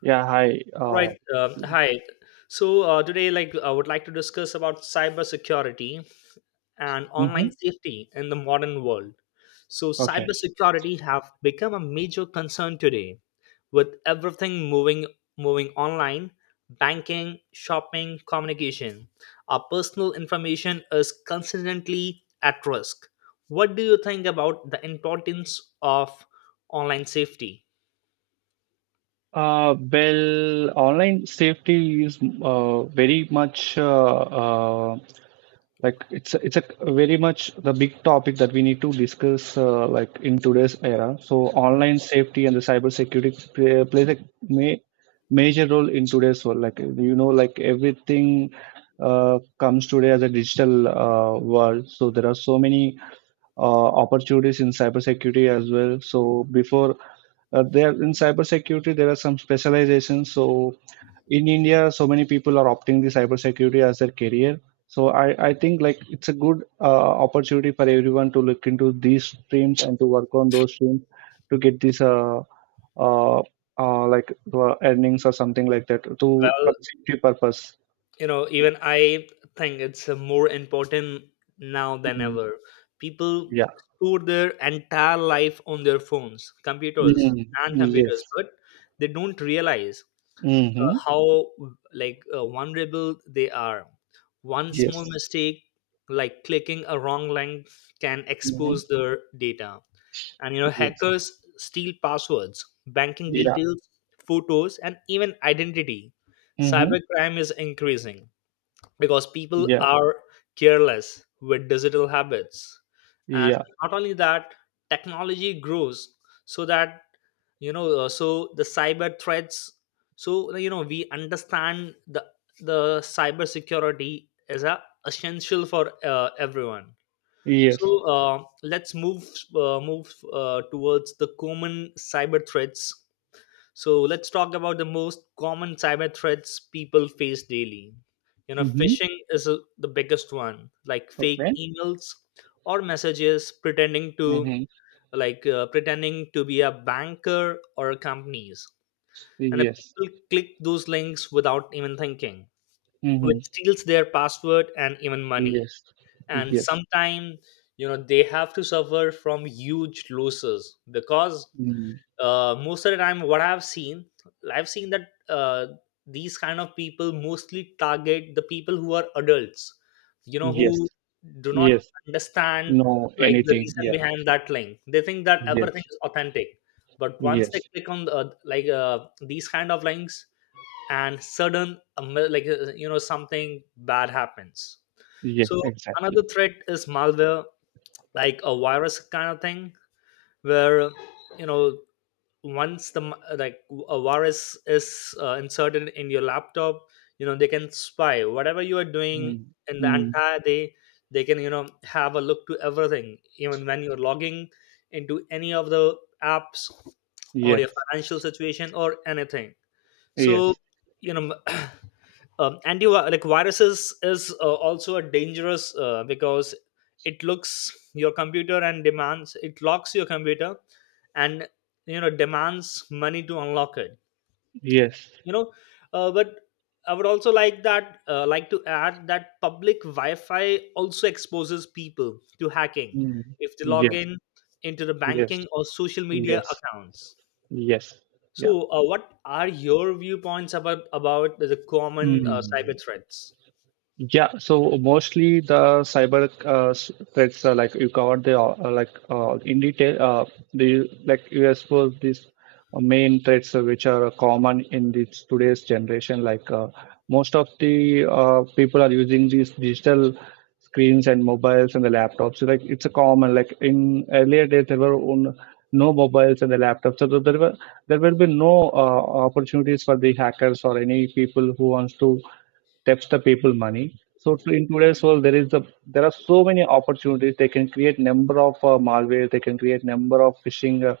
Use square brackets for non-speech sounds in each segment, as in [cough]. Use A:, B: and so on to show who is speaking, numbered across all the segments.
A: Yeah, hi.
B: All right. Hi. Today, I would like to discuss about cybersecurity and online
A: Mm-hmm.
B: safety in the modern world. So,
A: Okay.
B: cybersecurity have become a major concern today, with everything moving online, banking, shopping, communication. Our personal information is constantly at risk. What do you think about the importance of online safety?
A: Well, online safety is very much like it's a very much the big topic that we need to discuss like in today's era. So online safety and the cybersecurity plays a ma major role in today's world. Like you know, like everything comes today as a digital world. So there are so many opportunities in cybersecurity as well. So before there in cybersecurity there are some specializations, so in india so many people are opting the cybersecurity as their career, so I think like it's a good opportunity for everyone to look into these streams and to work on those streams to get these uh, uh like earnings or something like that to for
B: Well,
A: safety purpose.
B: you know
A: Yeah.
B: even I think it's more important now than
A: Mm,
B: ever. People
A: yeah.
B: store their entire life on their phones
A: Mm. Yes.
B: computers, but they don't realize uh,
A: Mm-hmm.
B: how like uh, vulnerable they are. One small
A: Yes.
B: mistake, like clicking a wrong link, can expose
A: Mm-hmm.
B: their data. And you know
A: Yes.
B: hackers steal passwords, banking
A: Yeah.
B: details, photos, and even identity.
A: Mm-hmm.
B: Cybercrime is increasing because people
A: Yeah.
B: are careless with digital habits. And
A: Yeah.
B: not only that, technology grows, so that so the cyber threats, so you know we understand the cyber security is a essential for everyone. So
A: Yes.
B: let's move towards the common cyber threats. So let's talk about the most common cyber threats people face daily. You know,
A: Mm-hmm.
B: phishing is the biggest one, like fake
A: Okay.
B: emails or messages
A: Mm-hmm.
B: pretending to be a banker or companies. And the
A: Yes.
B: people click those links without even thinking, which
A: Mm-hmm.
B: steals their password and even money.
A: Yes.
B: And
A: Yes.
B: sometimes, you know, they have to suffer from huge losses because,
A: Mm.
B: most of the time, what I've seen that these kind of people mostly target the people who are adults, you know,
A: Yes.
B: who do not
A: Yes.
B: understand
A: No,
B: the
A: anything.
B: reason
A: Yeah.
B: behind that link. They think that everything
A: Yes.
B: is authentic, but once they
A: Yes.
B: click on these kind of links, and sudden like you know, something bad happens.
A: Yes.
B: So
A: Exactly.
B: another threat is malware, like a virus kind of thing, where, you know, once the m- like a virus is inserted in your laptop, you know they can spy whatever you are doing
A: Mm.
B: in the
A: Mm.
B: entire day. They can, you know, have a look to everything even when you're logging into any of the apps or your
A: Yes.
B: financial situation or anything. So,
A: Yes.
B: you know, [clears throat] anti like viruses is also a dangerous, because it looks your computer and demands, it locks your computer and, you know, demands money to unlock it.
A: Yes.
B: You know uh, but I would also like to add that public wi-fi also exposes people to hacking
A: Mm.
B: if they log
A: Yes.
B: in into the
A: Yes.
B: banking or social media
A: Yes.
B: accounts.
A: Yes. Yeah.
B: So, what are your viewpoints about the common cyber
A: Mm.
B: threats?
A: Yeah, so mostly the cyber threats are like you covered the in detail. The like you exposed these main threats which are common in this today's generation. Most of the people are using these digital screens and mobiles and the laptops. So, like it's a common like in earlier days there were no mobiles and the laptops, so there will be no opportunities for the hackers or any people who wants to saves the people money. So in today's world, there is a there are so many opportunities. They can create number of malware. They can create number of phishing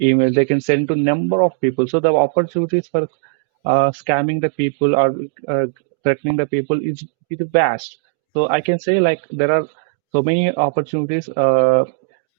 A: email they can send to number of people, so the opportunities for scamming the people or uh, threatening the people is vast. So I can say like there are so many opportunities,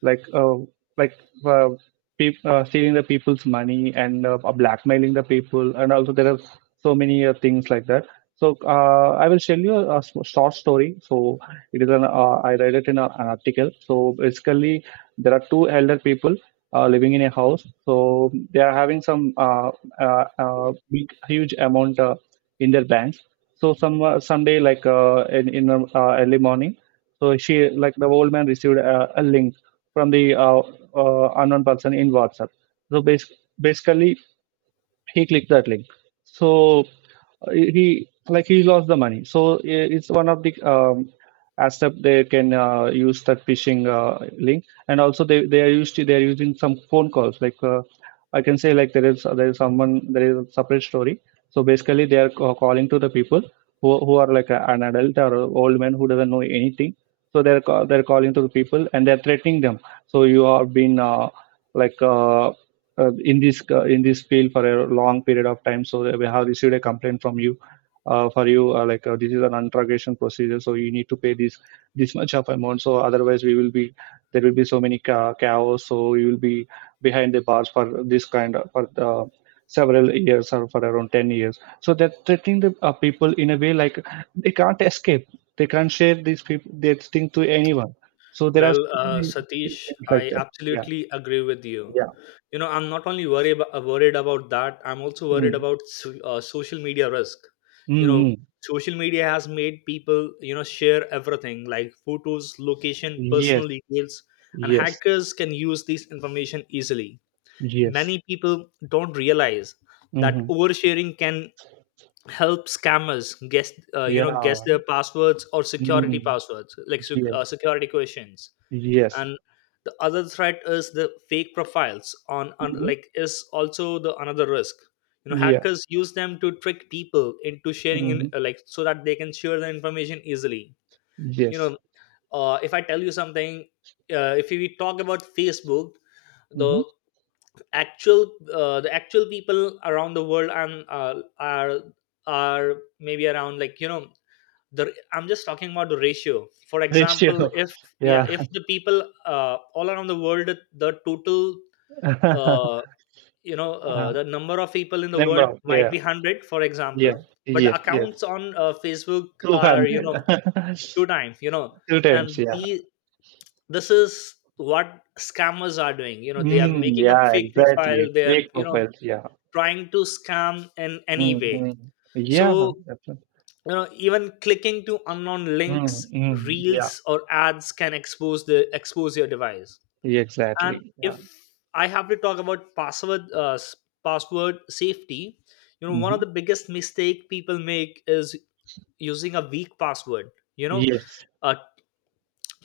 A: like uh, like uh, stealing the people's money and blackmailing the people, and also there are so many things like that. So I will tell you short story. So it is an I read it in an article. So basically there are two elder people living in a house. So they are having some big, huge amount in their banks. So some someday, in the early morning, so she like the old man received a link from the unknown person in WhatsApp. So basically, he clicked that link. So he lost the money. So it's one of the aspect they can use the phishing link. And also they are using some phone calls. Like, I can say like there is someone, there is a separate story. So basically they are calling to the people who are like an adult or a old man who doesn't know anything. So they're calling to the people and they're threatening them. So you have been like uh, in this field for a long period of time. So we have received a complaint from you. For you, this is an interrogation procedure, so you need to pay this much of amount. So otherwise, we will be there will be so many chaos. So you will be behind the bars for this kind of for the several years or for around 10 years. So they're treating the people in a way like they can't escape. They can't share these people this thing to anyone. So there are
B: Well,
A: so many
B: Satish,
A: things like
B: I
A: that. Yeah.
B: absolutely agree with you.
A: Yeah.
B: You know, I'm not only worried about that. I'm also worried
A: Mm.
B: about, social media risk. You
A: Mm,
B: know,
A: mm,
B: social media has made people, you know, share everything like photos, location, personal
A: yes,
B: details, and
A: yes,
B: hackers can use this information easily.
A: yes.
B: Many people don't realize that
A: Mm-hmm.
B: oversharing can help scammers guess, you know, guess
A: Yeah.
B: their passwords or security
A: Mm-hmm.
B: passwords, like
A: Yes,
B: security questions.
A: yes.
B: And the other threat is the fake profiles on
A: Mm-hmm.
B: like is also the another risk. You know,
A: Yeah.
B: hackers use them to trick people into sharing in,
A: Mm-hmm.
B: like so that they can share the information easily. You
A: Yes.
B: know, if I tell you something, if we talk about Facebook,
A: Mm-hmm.
B: the the actual people around the world and are maybe around, like, you know, the I'm just talking about the ratio. For example,
A: Ratio.
B: if,
A: [laughs]
B: yeah,
A: Yeah.
B: if the people, all around the world, the total,
A: [laughs]
B: uh,
A: Uh,
B: the number of people in the
A: Number
B: world
A: of.
B: might
A: Yeah.
B: be 100, for
A: Yeah.
B: example, but the
A: Yes, yes.
B: accounts on Facebook are, you
A: 200.
B: know,
A: [laughs]
B: two times, you know.
A: Two
B: And
A: times. Yeah.
B: the this is what scammers are doing, you know. They are
A: Mm,
B: making up
A: yeah,
B: fake
A: exactly.
B: profile. They are,
A: Fake
B: you know,
A: profiles. Yeah.
B: trying to scam in any way.
A: Mm-hmm. Yeah.
B: So,
A: Definitely.
B: you know, even clicking to unknown links,
A: Mm-hmm. Yeah.
B: reels, or ads can expose the, expose your device. And
A: Exactly.
B: if
A: Yeah.
B: I have to talk about password safety, you know, one of
A: Mm-hmm.
B: the biggest mistake people make is using a weak password. You know,
A: Yes.
B: uh,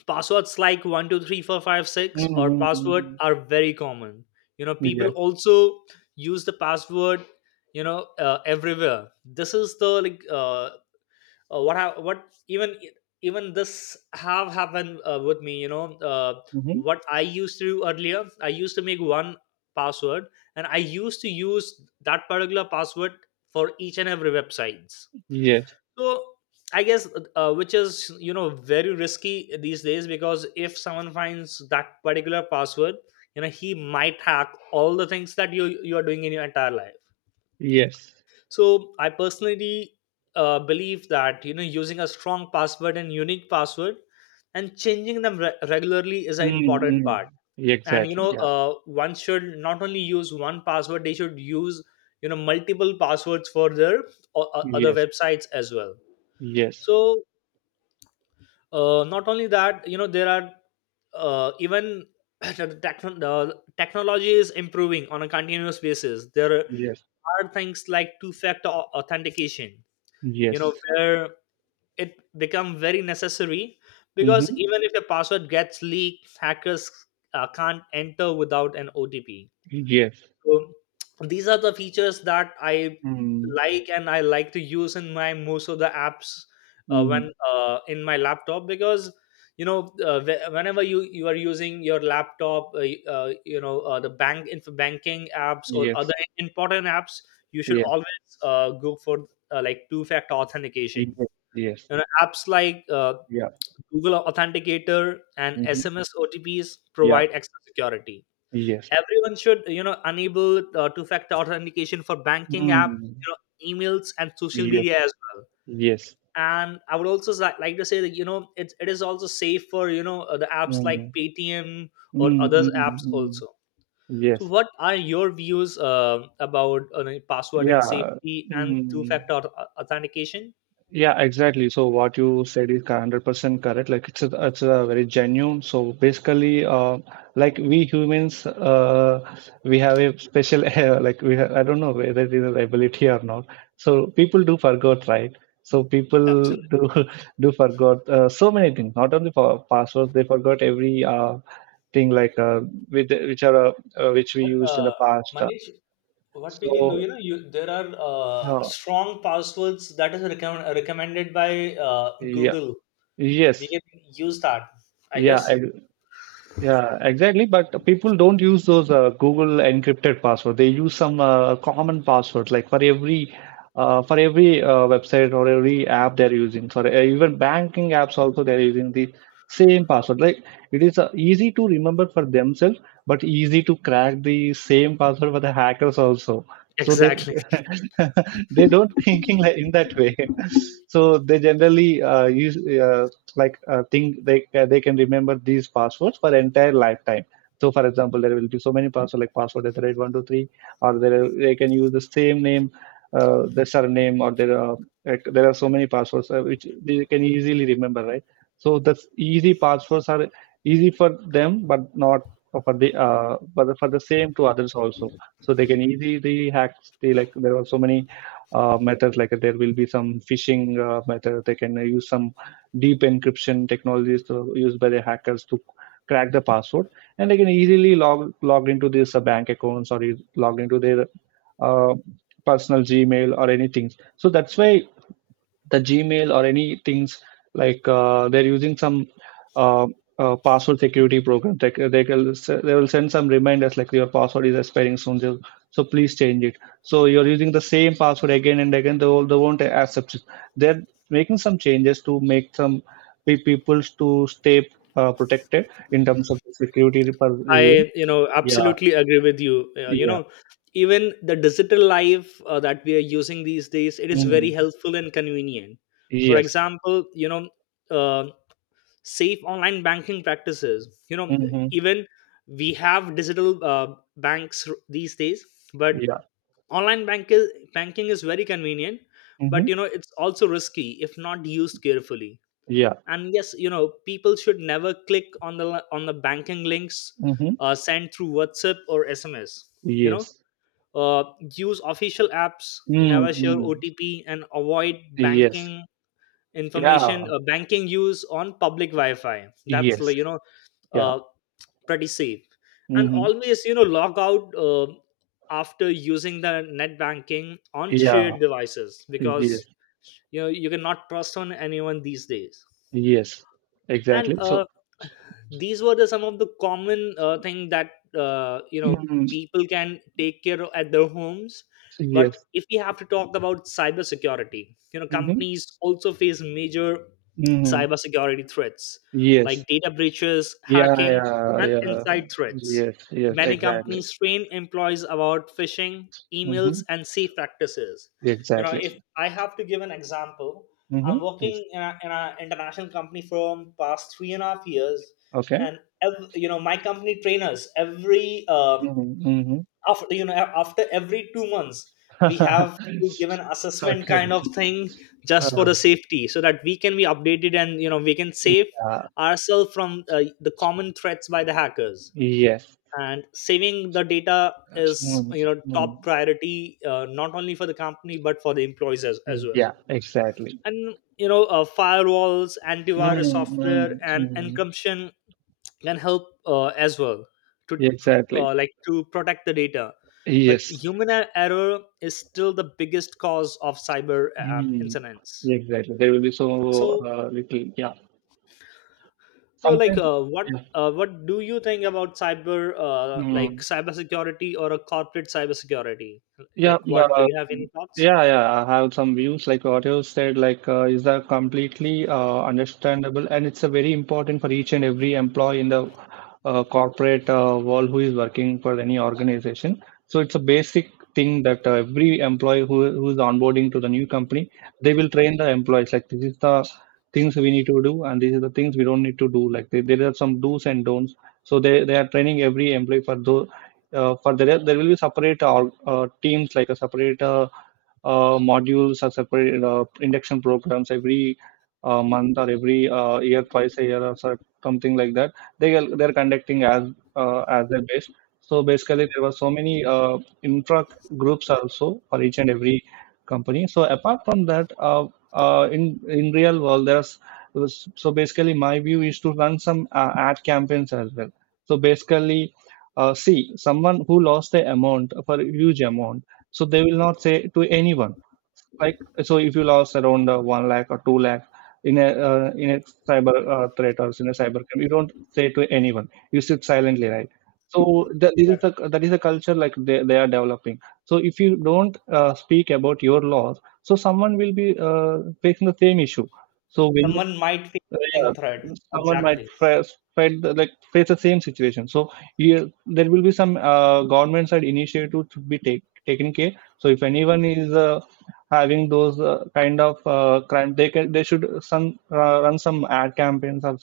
B: passwords like 123456 or password
A: Mm-hmm.
B: are very common. You know, people
A: Yes.
B: also use the password, you know, everywhere. This is the like what ha- what even even this have happened with me, you know. uh,
A: Mm-hmm.
B: what I used to do earlier, I used to make one password, and I used to use that particular password for each and every websites.
A: Yes.
B: So I guess, which is, you know, very risky these days, because if someone finds that particular password, you know he might hack all the things that you are doing in your entire life.
A: Yes.
B: So I personally, believe that, you know, using a strong password and unique password and changing them regularly is an
A: Mm,
B: important
A: hmm.
B: part. And you
A: Exactly.
B: know,
A: Yeah.
B: one should not only use one password; they should use, you know, multiple passwords for their other
A: Yes.
B: websites as well.
A: Yes.
B: So, not only that, you know, there are, even [clears throat] the techno- the technology is improving on a continuous basis. There
A: Yes.
B: are things like two factor authentication, you know,
A: Yes.
B: where it become very necessary, because
A: Mm-hmm.
B: even if your password gets leaked, hackers can't enter without an OTP.
A: Yes.
B: So these are the features that I
A: Mm,
B: like, and I like to use in my most of the apps,
A: mm-hmm.
B: when in my laptop, because, you know, whenever you are using your laptop, you know, the banking apps or other
A: Yes.
B: important apps, you should
A: Yes.
B: always, go for, two factor
A: Yes.
B: authentication.
A: Yes.
B: You know, apps like,
A: Yeah.
B: Google Authenticator and
A: Mm-hmm.
B: SMS OTPs
A: Yeah.
B: provide extra security.
A: Yes.
B: Everyone should, you know, enable two factor authentication for banking apps,
A: Mm.
B: you know, emails and social media
A: Yes.
B: as well.
A: Yes.
B: And I would also like to say that, you know, it is also safe for, you know, the apps like
A: Mm.
B: Paytm or other apps
A: Mm-hmm.
B: also. So
A: Yes.
B: what are your views about the password and
A: Yeah.
B: safety and two
A: Mm.
B: factor authentication?
A: Yeah, exactly. So what you said is 100% correct. It's a very genuine. So basically, like we humans, we have a special [laughs] we have, I don't know whether it is an ability or not. So people do forget, right? So people
B: Absolutely.
A: do [laughs] do forgot so many things. Not only for passwords, they forgot every thing with which are which we
B: But
A: used in the past.
B: Manish, what we can do,
A: So
B: you know, you there are,
A: uh,
B: strong passwords that is recommended by,
A: yeah,
B: Google. We
A: yes,
B: can use that, I
A: yeah,
B: guess.
A: yeah, exactly. But people don't use those Google encrypted password. They use some common passwords, like for every website or every app they're using. For even banking apps also, they're using the same password. Like it is easy to remember for themselves, but easy to crack the same password for the hackers also. So they
B: Exactly.
A: [laughs] they don't thinking like in that way. [laughs] So they generally use like think they can remember these passwords for entire lifetime. So, for example, there will be so many passwords like password at the rate 123, or they can use the same name, the surname, or there are like, there are so many passwords which they can easily remember, right? So that's easy passwords are easy for them, but not for the but for the same to others also. So they can easily hack. Like there are so many methods. Like there will be some phishing method. They can use some deep encryption technologies used by the hackers to crack the password, and they can easily logged into these bank accounts or is logged into their uh, personal gmail or anything. So that's why the Gmail or any things they're using some uh, password security program. They will send some reminders like your password is expiring soon, so please change it. So you're using the same password again and again. They won't accept it. They're making some changes to make some people to stay protected in terms of security per.
B: I, you know,
A: Yeah,
B: absolutely agree with you. You
A: yeah,
B: know, even the digital life that we are using these days, it is very
A: mm.
B: helpful and convenient. For
A: Yes,
B: example, you know, uh, safe online banking practices. You know,
A: mm-hmm.
B: even we have digital banks, these days, but
A: Yeah,
B: online banking is very convenient, but
A: mm-hmm.
B: you know, it's also risky if not used carefully.
A: Yeah,
B: And yes, you know, people should never click on on the banking links
A: mm-hmm.
B: sent through WhatsApp or SMS. You know,
A: Yes.
B: uh, use official apps,
A: Mm,
B: never share OTP, and avoid
A: yes. Yeah.
B: banking use on public wi-fi. That's,
A: Yes.
B: like, you know,
A: Yeah.
B: uh, pretty safe. And
A: Hmm.
B: always, you know, log out after using the net banking on
A: Yeah.
B: shared devices, because,
A: Yes.
B: you know, you cannot trust on anyone these days.
A: Yes.
B: and
A: Exactly. So,
B: uh, these were the some of the common thing that, you know,
A: mm,
B: people can take care of at their homes. But
A: yes.
B: if we have to talk about cybersecurity, you know,
A: Hmm.
B: companies also face major
A: Hmm.
B: cybersecurity threats
A: Yes.
B: like data breaches,
A: Yeah.
B: hacking,
A: Yeah.
B: and
A: Yeah.
B: inside threats.
A: Yes. Yes.
B: Many
A: Exactly.
B: companies train employees about phishing emails
A: Hmm.
B: and safe practices. You know,
A: Exactly.
B: if I have to give an example,
A: Hmm.
B: I'm
A: Yes.
B: working in an, in a international company for past 3.5 years,
A: Okay.
B: and you know, my company trainers every,
A: Mm-hmm. Mm-hmm.
B: after, you know, after every 2 months, we have to give an
A: [laughs]
B: assessment
A: Okay.
B: kind of thing, just for
A: Uh,
B: the safety, so that we can be updated, and you know we can save
A: yeah.
B: ourselves from, the common threats by the hackers.
A: Yes.
B: And saving the data is,
A: Mm,
B: you know,
A: mm.
B: top priority, not only for the company but for the employees as well.
A: Yeah. Exactly.
B: And you know, firewalls, antivirus
A: Mm,
B: software,
A: mm,
B: and
A: mm.
B: encryption can help, as well, to,
A: Exactly.
B: to protect the data. But
A: Yes.
B: human error is still the biggest cause of cyber
A: Mm,
B: incidents.
A: exactly. There will be so
B: So
A: little. Yeah. Sometimes. Yeah.
B: what do you think about
A: Mm.
B: cybersecurity or a corporate cybersecurity,
A: Yeah,
B: like, what do you have any thoughts
A: yeah. I have some views like what you said, is that completely understandable, and it's a very important for each and every employee in the corporate world who is working for any organization. So it's a basic thing that every employee who is onboarding to the new company, they will train the employees like this is the things we need to do, and these are the things we don't need to do. Like there are some do's and don'ts. So they are training every employee for those for there will be separate teams like a separate modules or separate induction programs every month or every year, twice a year or something like that they are they're conducting as their base. So basically there were so many infra groups also for each and every company. So apart from that, in real world there's so basically my view is to run some ad campaigns as well. So basically, see, someone who lost the amount for a huge amount, so they will not say to anyone. Like, so if you lost around 1 lakh or 2 lakh in a cyber threat or in a cyber crime, you don't say to anyone. You sit silently, right? So that this is
B: that
A: the that is the culture like they are developing. So if you don't speak about your loss, so someone will be facing the same issue. So when
B: someone might face
A: so,
B: the same threat?
A: yeah, someone might
B: Exactly.
A: face fight the- like face the same situation. So yeah, there will be some government side initiative to be taken care. So if anyone is having those kind of crime, they can they should some run some ad campaigns or